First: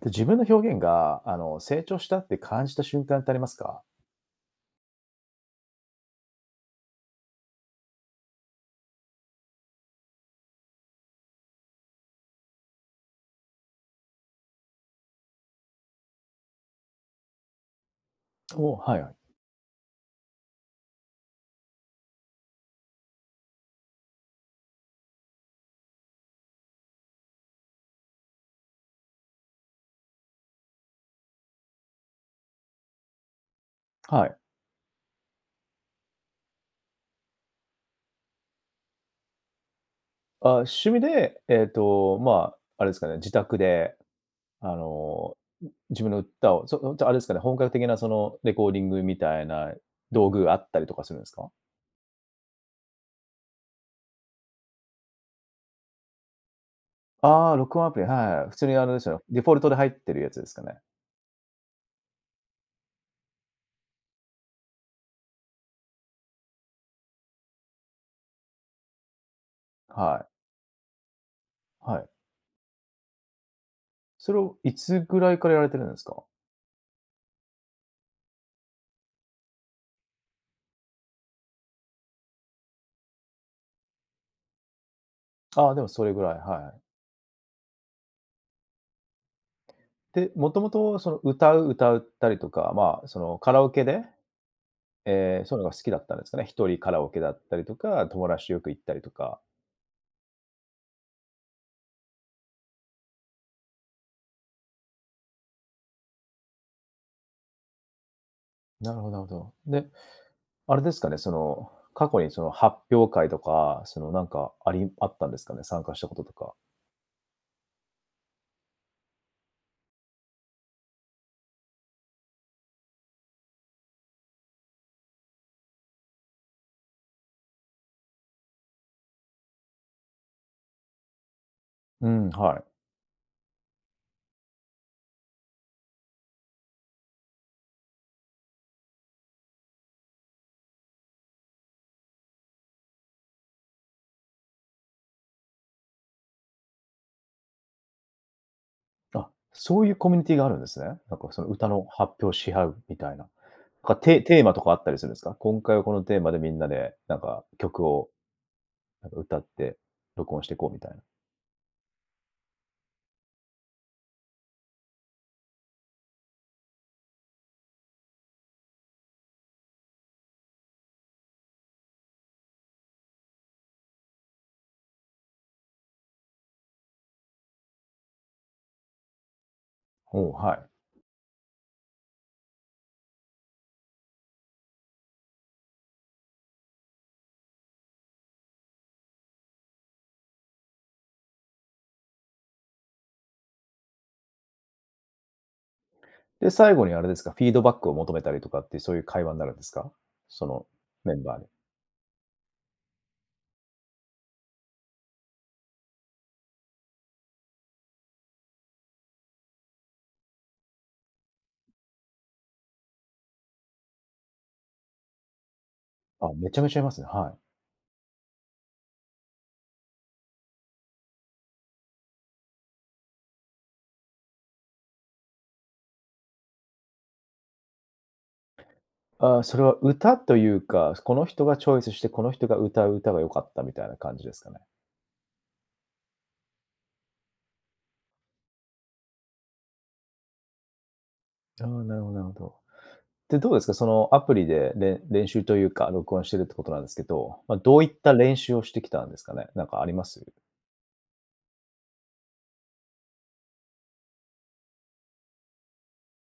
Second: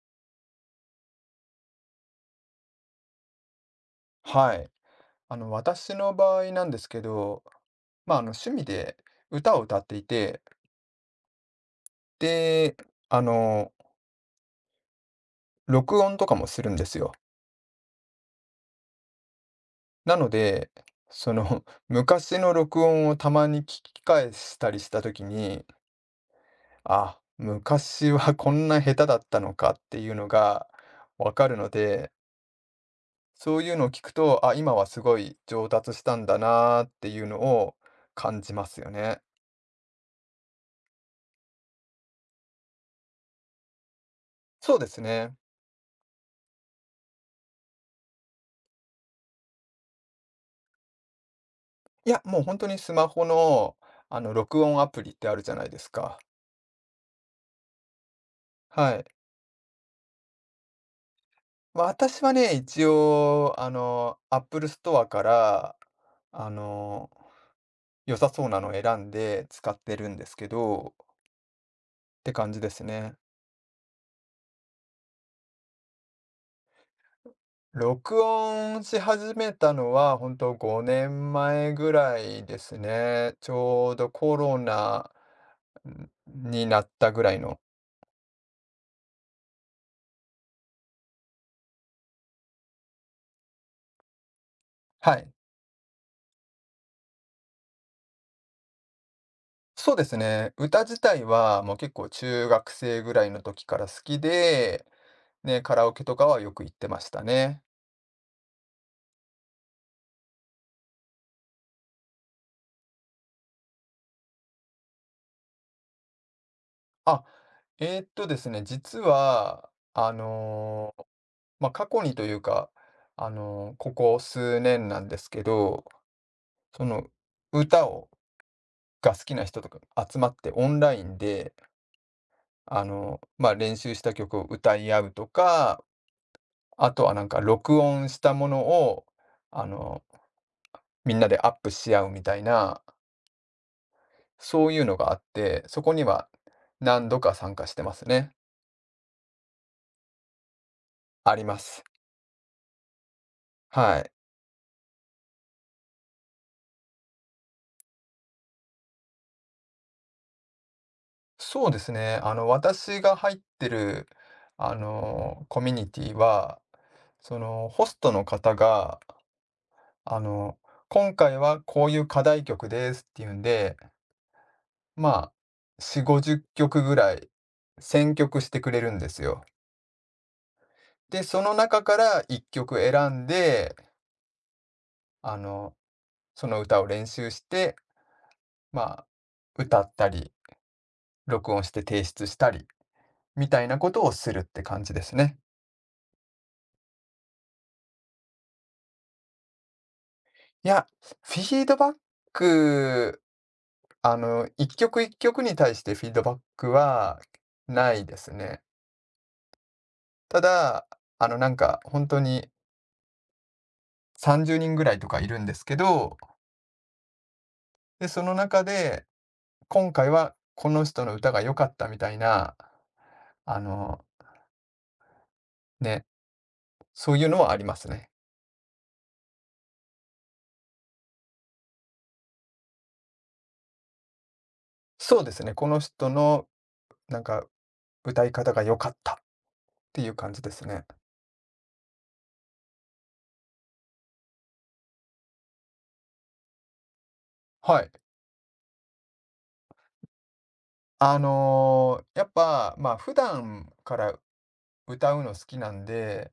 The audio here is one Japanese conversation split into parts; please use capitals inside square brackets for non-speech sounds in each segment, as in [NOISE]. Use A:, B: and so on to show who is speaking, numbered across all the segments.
A: で、自分の表現が、成長したって感じた瞬間ってありますか？
B: はい。私の場合なんですけど、まあ、趣味で歌を歌っていて、で、あの、録音とかもするんですよ。
A: はいはい。
B: なので、[LAUGHS] 昔の録音をたまに聞き返したりした時に、あ、昔はこんな下手だったのかっていうのがわかるので、そういうのを聞く
A: はい。
B: と、あ、今はすごい上達したんだなーっていうのを感じますよね。
A: あ、趣味で、まあ、あれですかね、自宅で、あ
B: そうですね。
A: の、自分の歌を、そじゃ、あれですかね、本格的なそのレコーディングみたいな道具があったりとかするんですか？
B: いや、もう本当にスマホの、録音アプリってあるじゃないですか。
A: ああ、録音アプリ、はいはい。普通にあれ
B: は
A: ですよね、
B: い。
A: デフォルトで入ってるやつですかね。
B: まあ私はね、一応、Apple ストアから、あの、良さそうなのを選んで使ってるんで
A: は
B: すけど、っ
A: い、はい。
B: て感じですね。
A: それをいつぐらいからやられてるんですか？
B: 録音し始めたのは、本当5年前ぐらいですね。ちょうどコロナ、
A: ああ、でもそ
B: ん、
A: れぐらい、はい
B: に
A: は
B: な
A: い。
B: ったぐらいの。
A: で、もともとその歌ったりとか、まあ、そのカラオケで
B: はい。
A: ええ、そういうのが好きだったんですかね。一人カラオケだったりとか、友達とよく行ったりとか。
B: そうですね。歌自体はもう結構中学生ぐらいの時から好きで、ね、カラオケとかはよく行ってましたね。
A: なるほどなるほど。で、あれですかね、その、過去にその発表会とか、そのなんかあったんですかね、参加したこととか。
B: あ、ですね、実は、まあ、過去にというか、ここ数年なんですけど、その歌が好きな人とか集まってオンラインで、
A: うん、はい。
B: まあ、練習した曲を歌い合うとか、あとはなんか録音したものを、あのみんなでアップし合うみたいな、そういうのがあって、そこには何度か参加してますね。
A: あ、そういうコミュニティがあるんですね。なんか
B: あ
A: そ
B: り
A: の
B: ま
A: 歌
B: す。
A: の発表し合うみたいな。
B: はい。
A: テーマとかあったりするんですか？今回はこのテーマでみんなでなんか曲をなんか歌って録音していこうみたいな。
B: そうですね。私が入ってる、コミュニティは、ホストの方が、あの、今回はこういう課題曲ですっていうんで、まあ、4、50曲ぐらい選曲してくれるんですよ。
A: おお、はい。
B: で、その中から1曲選んで、あの、その歌を練習して、まあ、歌ったり、録音して提出したり、みたいなことをするって感じですね。
A: で、最後にあれですか、フィードバックを求めたりとかって、そういう会話になるんですか？その
B: いや、
A: メン
B: フ
A: バーに。
B: ィードバック、一曲一曲に対してフィードバックはないですね。ただ、なんか、本当にさんじゅうに30人ぐらいとかいるんですけど、
A: あ、めちゃめちゃいますね、はい。
B: で、その中で、今回はこの人の歌が良かったみたいな、あの、ね、そういうのはありますね。
A: あ、それは歌というか、この人がチョイスして、この人が歌う歌が良かったみたいな感じですかね。
B: そうですね、この人のなんか歌い方が良かったっていう感じですね。
A: ああ、なるほどなるほど。で、どうですか、そのアプリで練習というか、録音してるってことなんですけど、ま、ど
B: は
A: ういっ
B: い。
A: た練習をしてきたんですかね？なんかあります？
B: やっぱ、まあ、普段から歌うの好きなんで、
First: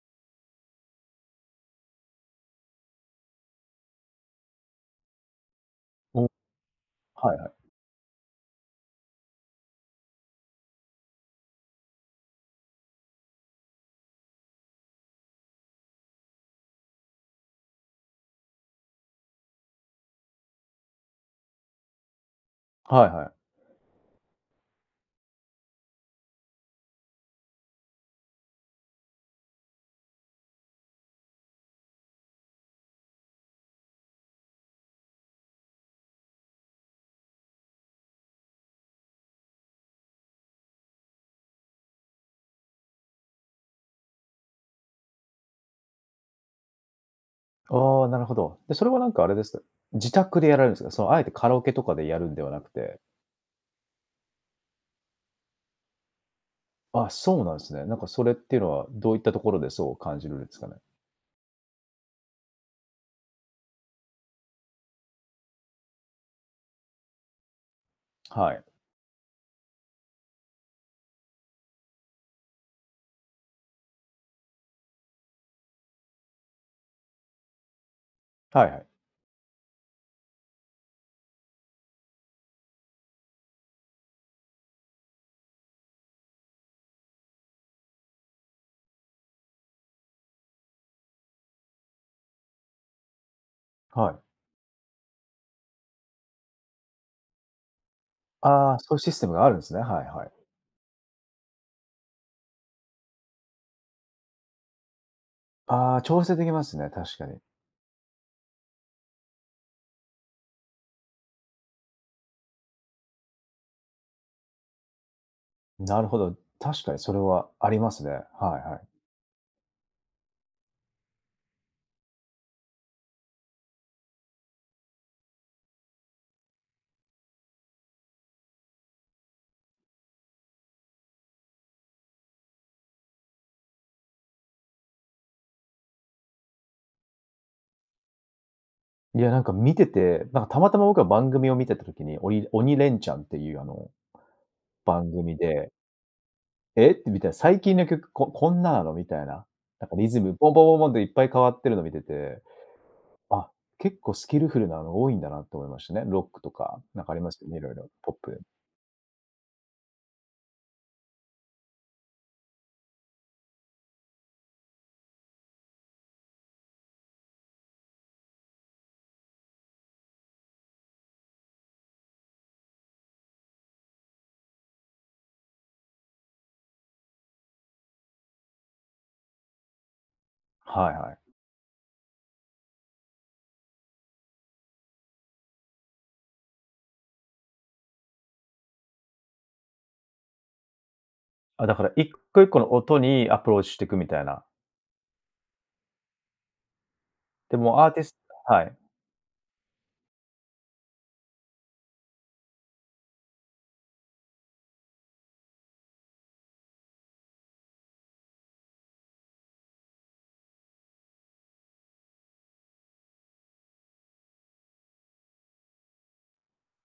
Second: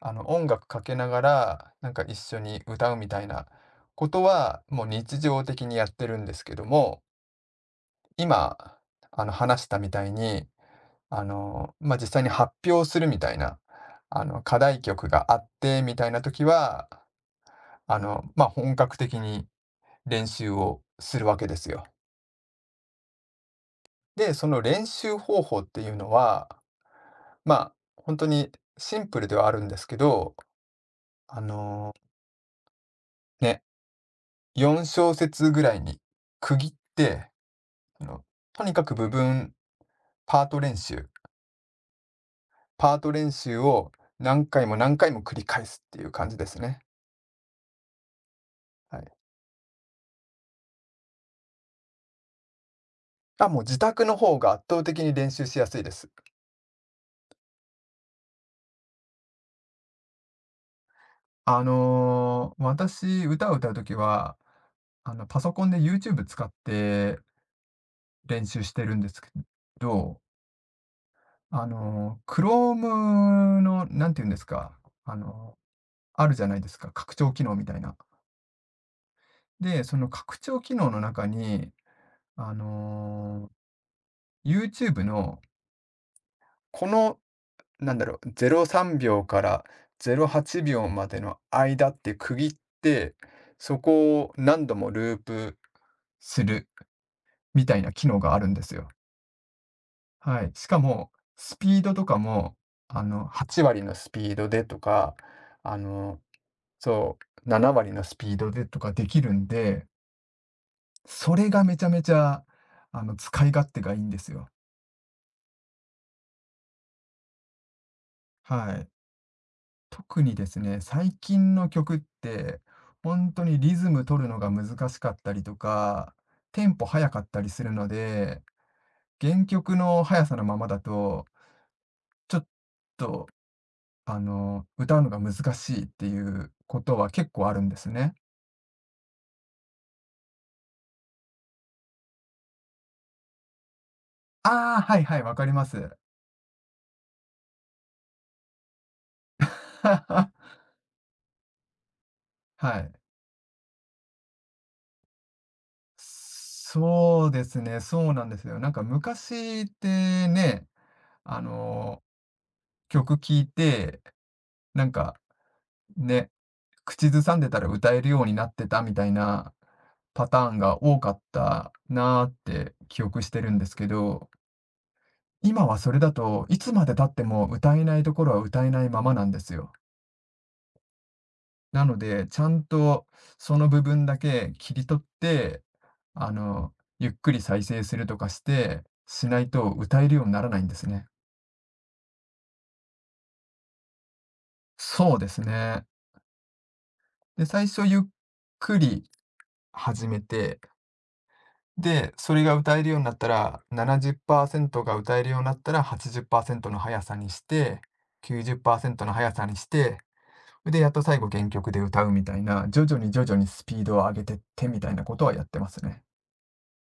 B: 音楽かけながら、なんか一緒に歌うみたいなことは、もう日常的にやってる
A: お、
B: ん
A: は
B: ですけども、
A: いはい。
B: 今、話したみたいに、まあ、実際に発表するみたいな、課題曲があってみたいな時は、まあ、本格的に練習をするわけですよ。
A: はいはい。
B: で、その練習方法っていうのは、まあ、本当にシンプルではあるんですけど、あの、ね、4小節ぐらいに区切って、あの、とにかくパート練習パート練習を何回も何回も繰り返すっていう感じですね。
A: ああ、なるほど。で、それは
B: は
A: なん
B: い。
A: かあれですか、自宅でやられるんですか？そのあえてカラオケとかでやるんではなくて、
B: あ、もう自宅の方が圧倒的に練習しやすいです。
A: あ、そうなんですね。なんかそれっていうのは、どういったところでそう感じるんですかね？
B: 私、歌を歌うときは、パソコンで YouTube 使って練
A: はい。
B: 習してるんですけどChrome の、なんて言うんですか、あの、あるじゃないですか、拡張機能みたいな。
A: はいはい。
B: で、その拡張機能の中に、あの、YouTube のこの、なんだろう、03秒から08秒までの間って区切って、そ
A: は
B: こ
A: い。
B: を何度もループするみたいな機能があるんで
A: あ
B: す
A: あ、
B: よ。
A: そういうシステムがあるんですね。はいはい。
B: はい。しかも、スピードとかも、8割のスピードでとか、あ
A: ああ、
B: の
A: 調整できますね、確
B: そ
A: かに。
B: う、7割のスピードでとかできるんで、それがめちゃめちゃ、使い勝手がいいんですよ。
A: なるほど。確かにそれはありますね。はい
B: は
A: はい。
B: い。特にですね、最近の曲って、本当にリズム取るのが難しかったりとか、テンポ速かったりするので、原曲の速さのままだと、ちょっと、歌うのが難しいっていうことは結構あるんですね。
A: いや、なんか見てて、なんかたまたま僕は番組を見てた時に、鬼レンチャンっていうあの、
B: ああ、はい
A: 番
B: はい、わ
A: 組
B: かりま
A: で、
B: す。
A: えってみたいな、最近の曲こんななのみたいな。なんかリズム、
B: [LAUGHS]
A: ボンボンボンボンっていっぱい変わってるの見てて、
B: はい。
A: あ、結構スキルフルなの多いんだなと思いましたね。ロックとか、なんかあり
B: そう
A: ます
B: で
A: よね、い
B: す
A: ろい
B: ね、
A: ろ
B: そ
A: ポ
B: う
A: ッ
B: なんで
A: プ。
B: すよ。なんか昔ってね、あの、曲聴いて、なんかね、口ずさんでたら歌えるようになってたみたいなパターンが多かったなーって記憶してるんですけど、今はそれだといつまで経っても歌えないところは歌えないままなんですよ。
A: はいはい。
B: なので、ちゃんとその部分だけ切り取って、あの、ゆっくり再生するとかして、しないと歌えるようにならないんですね。
A: あ、だから1個1個の音にアプローチしていくみたいな。
B: そうですね。で、
A: で
B: 最
A: も
B: 初
A: アー
B: ゆ
A: テ
B: っ
A: ィスはい。
B: くり始めて、で、それが歌えるようになったら、70%が歌えるようになったら、80%の速さにして、90%の速さにして、で、やっと最後原曲で歌うみたいな、徐々に徐々にスピードを上げてってみたいなことはやってますね。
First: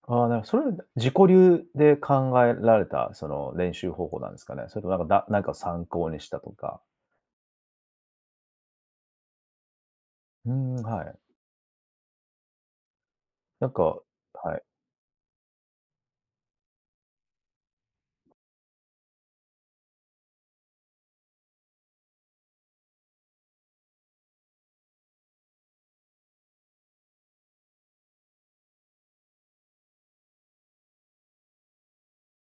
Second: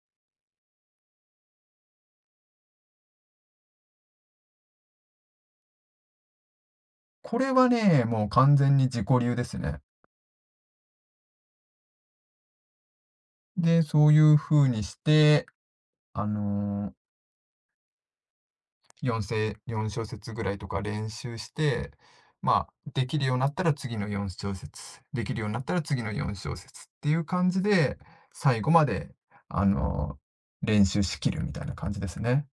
A: ああ、それ自己流で考えられた、その練習方法なんですかね？それともなんか、なんかを参考にしたとか。
B: これはね、もう完全に自己流ですね。
A: うーん、はい。なん
B: で、
A: か、
B: そういう
A: はい。
B: 風にして、あの4小節ぐらいとか練習して、まあ、できるようになったら次の4小節、できるようになったら次の4小節っていう感じで、最後まで、あの練習しきるみたいな感じですね。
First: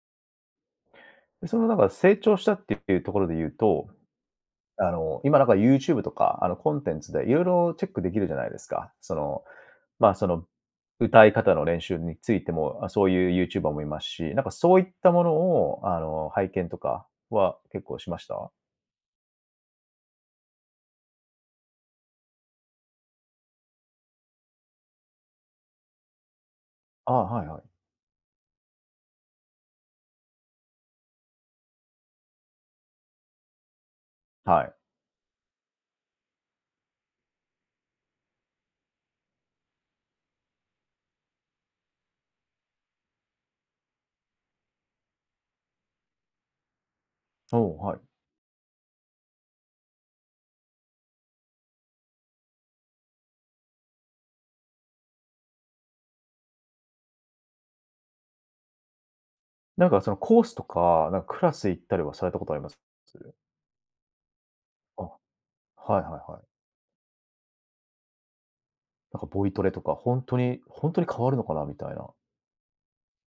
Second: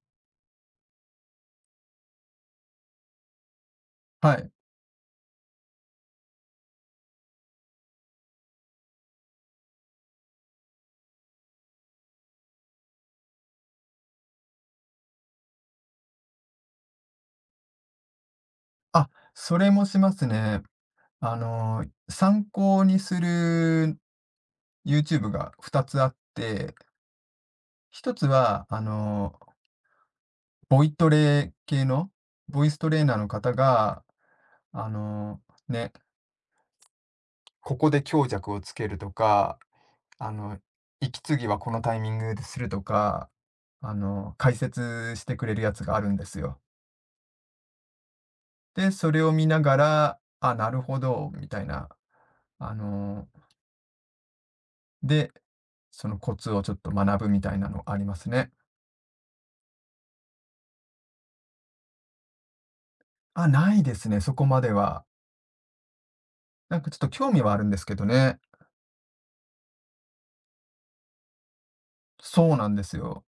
A: で、そのなんか成長したっていうところで言うと、
B: はい。
A: 今なんか YouTube とか、コンテンツでいろいろチェックできるじゃないですか。その、まあ、その、歌い方の練習についても、あ、そういうユーチューバーもいますし、なんかそういったものを、拝見とかは結構しました？
B: あ、それもしますね。参考にする YouTube が2つあって、
A: ああ、はいはい。
B: 一つは、ボイトレ系の、ボイストレーナーの方が、
A: はい。
B: あの、ね、ここで強弱をつけるとか、あの、息継ぎはこのタイミングでするとか、解説してくれるやつがあるんですよ。
A: おお、はい。
B: で、それを見ながら、あ、なるほど、みたいな。あの、で、そのコツをちょっと学ぶみたいなのありますね。
A: なんかそのコースとか、なんかクラス行ったりはされたことあります？
B: あ、ないですね、そこまで
A: あ、
B: は。
A: はいはいはい。
B: なんかちょっと興味はあるんですけどね。
A: なんかボイトレとか、ほんとにほんとに変わるのかなみたいな。
B: そうなんですよ。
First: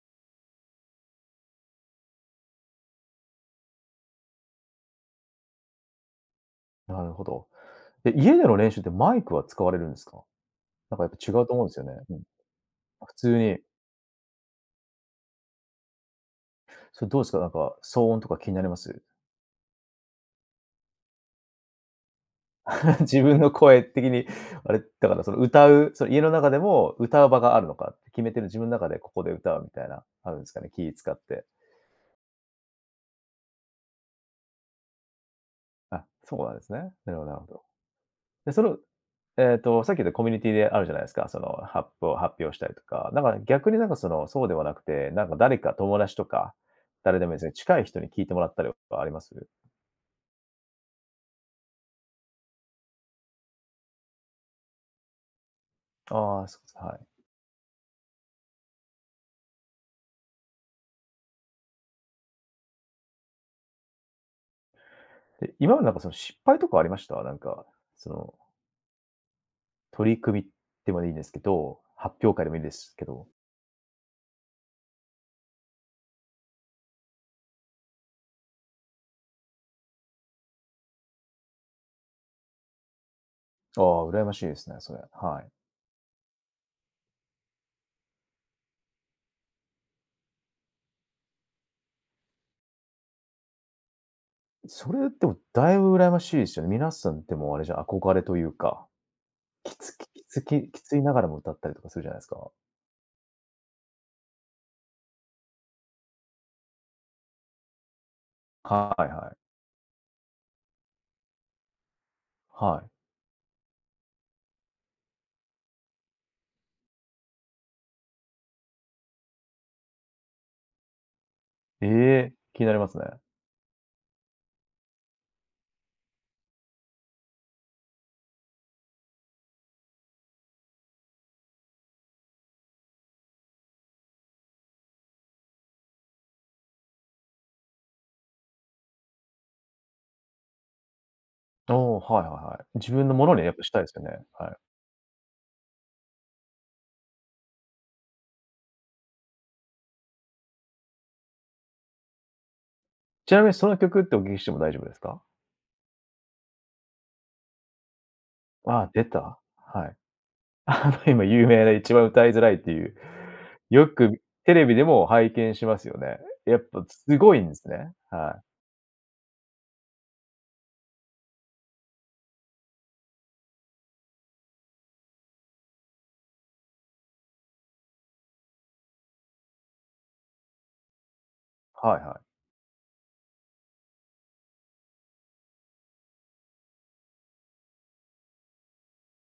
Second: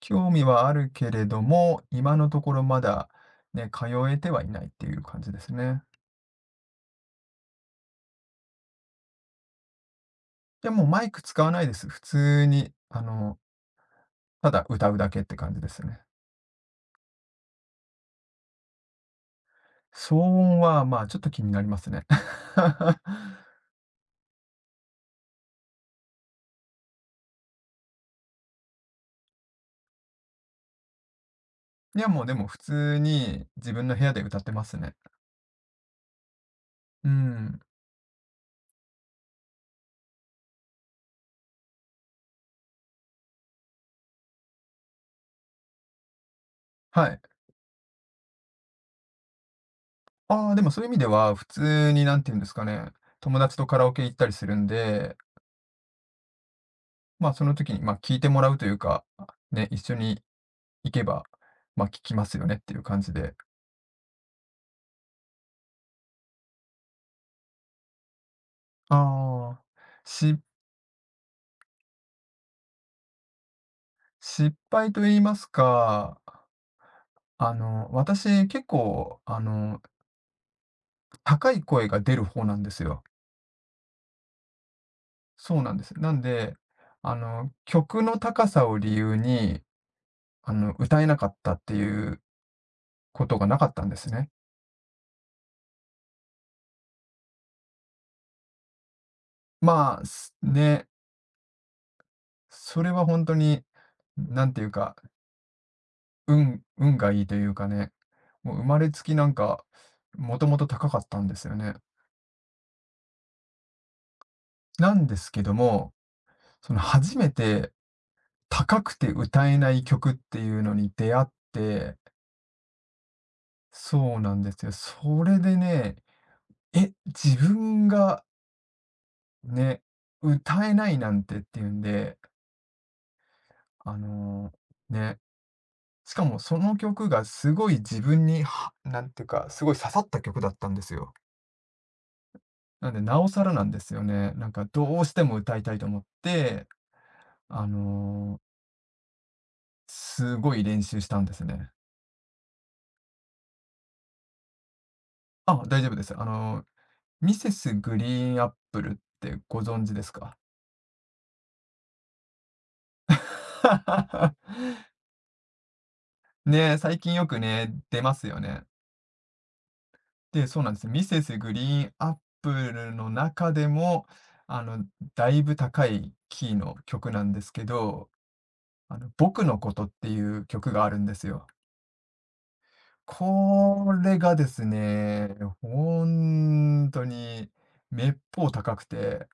B: 興味はあるけれども、今のところまだね、通えてはいないっていう感じですね。
A: なるほど。で、家での練習ってマイクは使われるんですか？
B: いや、もう
A: なんか
B: マ
A: やっ
B: イ
A: ぱ
B: ク
A: 違
B: 使
A: う
B: わ
A: と
B: な
A: 思うん
B: い
A: で
B: で
A: すよ
B: す。
A: ね。
B: 普
A: うん。
B: 通に、
A: 普通に、
B: ただ歌うだけって感じですね。
A: それどうですか？なんか、騒音とか気になります？
B: 騒音は、まあ、ちょっと気になりますね。[LAUGHS]
A: [LAUGHS] 自分の声的に、あれ、だからその歌う、その家の中でも歌う場があるのかって決めてる自分の中でここで歌うみたいな、あるんですかね、気使って。
B: いや、もうでも普通に自分の部屋で歌ってますね。
A: あ、そうなんですね。
B: う
A: なるほどなるほ
B: ん。
A: ど。で、その、さっき言ったコミュニティであるじゃないですか、その、発表したりとか、なんか逆になんかその、そうではなくて、なんか誰か友達とか、
B: は
A: 誰
B: い。
A: でもいいですね、近い人に聞いてもらったりはあります？
B: ああ、でもそういう意味では、普通に、なんていうんですかね、友達とカラオケ行ったりするんで、
A: ああー、そうです、はい。
B: まあ、その時に、まあ、聞いてもらうというか、ね、一緒に行けば、まあ、効きますよねっていう感じで。
A: で、今までなんかその失敗とかありました？なんか、その
B: ああ。
A: 取り
B: し
A: 組みでもいいんですけど、発表会でもいいですけど。
B: 失敗と言いますか、私結構、高い声が出る方なんですよ。
A: ああ、羨ましいですね、それ。はい。
B: そうなんです。なんで、曲の高さを理由に、歌えなかったっていうことがなかったんですね。
A: それでもだいぶ羨ましいですよね。皆さんでもあれじゃ憧れというか、きつ
B: まあ、
A: きき
B: す
A: つきき
B: ね、
A: ついながらも歌ったりとかするじゃないですか。
B: それは本当に、なんていうか、運がいいというかね、もう生まれ
A: はい
B: つきな
A: は
B: ん
A: い。
B: か、もともと高かったんですよね。
A: はい。
B: なんですけども、その初めて高くて歌えない曲っていうのに出会っ
A: え
B: て、
A: え、気になりますね。
B: そうなんですよ。それでね、え、自分がね、歌えないなんてっていうんで、あのね、しかもその曲がすごい自分に、なんていうか、すごい刺さった曲だったんですよ。
A: ああ、はいはいはい。自
B: なんで、
A: 分の
B: な
A: も
B: お
A: のに
B: さ
A: や
B: ら
A: っぱ
B: な
A: し
B: ん
A: た
B: で
A: いです
B: す
A: よ
B: よ
A: ね。
B: ね。
A: は
B: なん
A: い。
B: かどうしても歌いたいと思って、あの、すごい練習したんですね。
A: ちなみにその曲ってお聞きしても大丈夫ですか？
B: あ、大丈夫です。ミセスグリーンアップ
A: ああ、
B: ルっ
A: 出た。
B: てご
A: は
B: 存
A: い。
B: 知ですか？
A: あの今有名な一番歌いづらいっていう、よくテレ
B: [LAUGHS]
A: ビでも拝見しますよね。やっ
B: ねえ、
A: ぱ
B: 最近
A: す
B: よ
A: ご
B: く
A: いんです
B: ね、
A: ね。
B: 出ます
A: は
B: よ
A: い。
B: ね。で、そうなんですミセスグリーンアップルの中でも、あの、だいぶ高いキーの曲なんですけど、僕のことっていう曲があるんですよ。
A: はいはい。
B: これがですね、ほんとにめっぽう高くて、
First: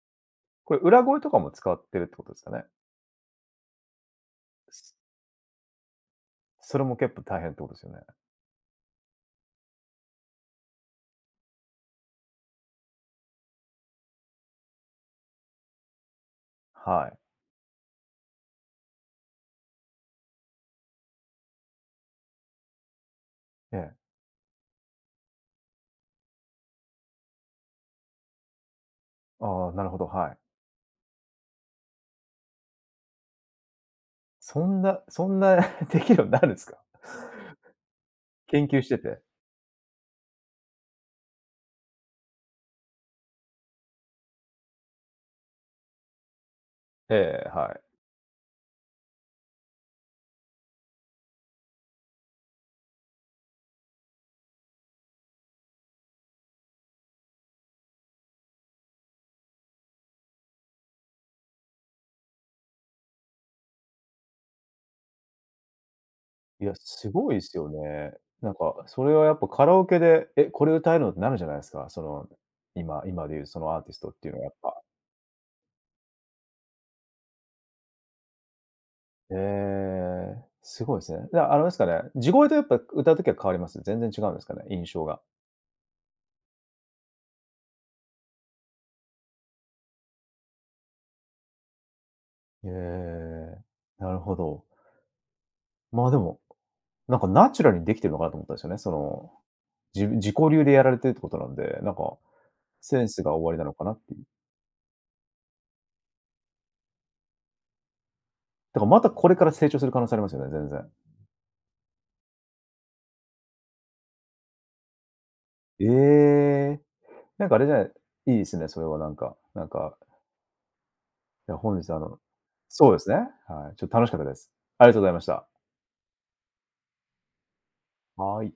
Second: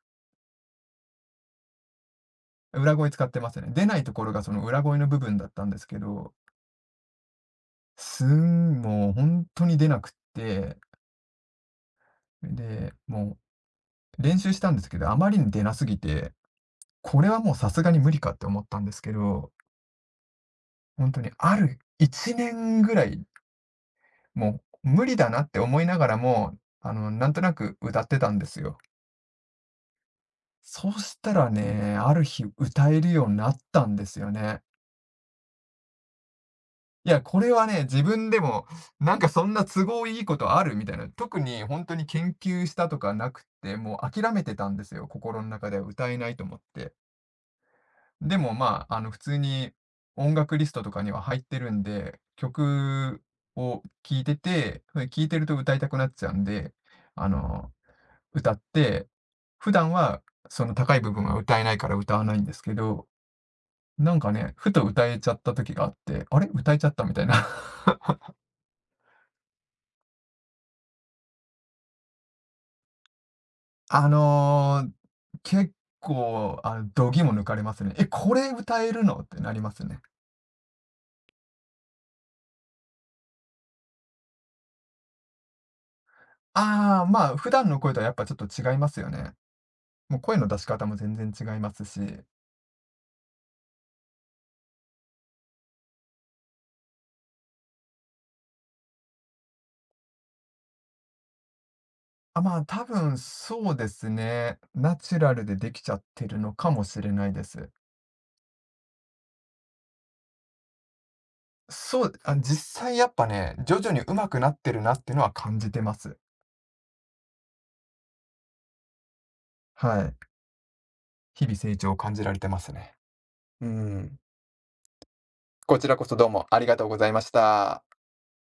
A: これ裏声とかも使ってるってことですかね？
B: 裏声使ってますね。出ないところがその裏
A: す
B: 声の部分だったんですけど
A: それも結構大変ってことですよね？
B: もう本当に出なくって、で、もう練習したんですけど、あまりに出なすぎて、
A: はい。
B: これはもうさすがに無理かって思ったんですけど、本当にある1年ぐらい、
A: ええ。
B: もう無理だなって思いながらも、なんとなく歌ってたんですよ。
A: ああ、なるほど、はい。
B: そうしたらね、ある日歌えるようになったんですよね。
A: そんなそんな [LAUGHS] できるようになるんですか？
B: いや、これはね、自分でも、
A: 研究して
B: なん
A: て。
B: かそんな都合いいことある？みたいな。特に本当に研究したとかなくて、もう諦めてたんですよ、心の中では歌えないと思って。
A: ええ、は
B: でも、まあ、普通に音楽リストとかには入ってるんで、曲を聴いてて、それ聴いてると歌いたくなっちゃうんで、あの、歌って、普段はその高い部分は歌えないから歌わないんですけど、なんかね、ふと歌えちゃった時があって、あれ、
A: い。い
B: 歌
A: や、
B: えちゃった
A: す
B: みたい
A: ごいで
B: な。
A: すよね。なんか、それはやっぱカラオケで、え、これ歌えるのってなるじゃないですか。その、今でいうそのアーティス
B: あ
A: トっていうのはやっぱ。
B: の、結構、あ、度肝抜かれますね。「え、これ歌えるの？」っ
A: え
B: てなりますね。
A: え、すごいですね。じゃあ、あれですかね、地声とやっぱ歌う時は変わります？全然違うんですかね、印象が。
B: ああ、まあ、普段の声とはやっぱちょっと違いますよね。もう声の出し方も全然違いますし、
A: ええ、なるほど。まあ、でも、なんかナチュラルにできてるのかなと思ったんですよね。その、自己流でやられてるってことなんで、なんか
B: あ、まあ、多
A: セン
B: 分
A: スがおありな
B: そ
A: の
B: う
A: か
B: で
A: なっ
B: す
A: ていう。
B: ね、ナチュラルでできちゃってるのかもしれないです。
A: だからまたこれから成長する可能性ありますよね、
B: そう、あ、実際やっぱね、徐々に上手くなってるなっていうのは感
A: 全然。
B: じて
A: え
B: ます。
A: え、なんかあれじゃないいいですね、それはなんか。なんか、
B: はい。日
A: いや、
B: 々成
A: 本日
B: 長を
A: あ
B: 感
A: の
B: じられてます
A: そう
B: ね。
A: ですね、
B: う
A: はい、ちょっと楽しか
B: ん。
A: ったです。ありがとうございました。
B: こちらこそどうもありがとうございました。
A: はい。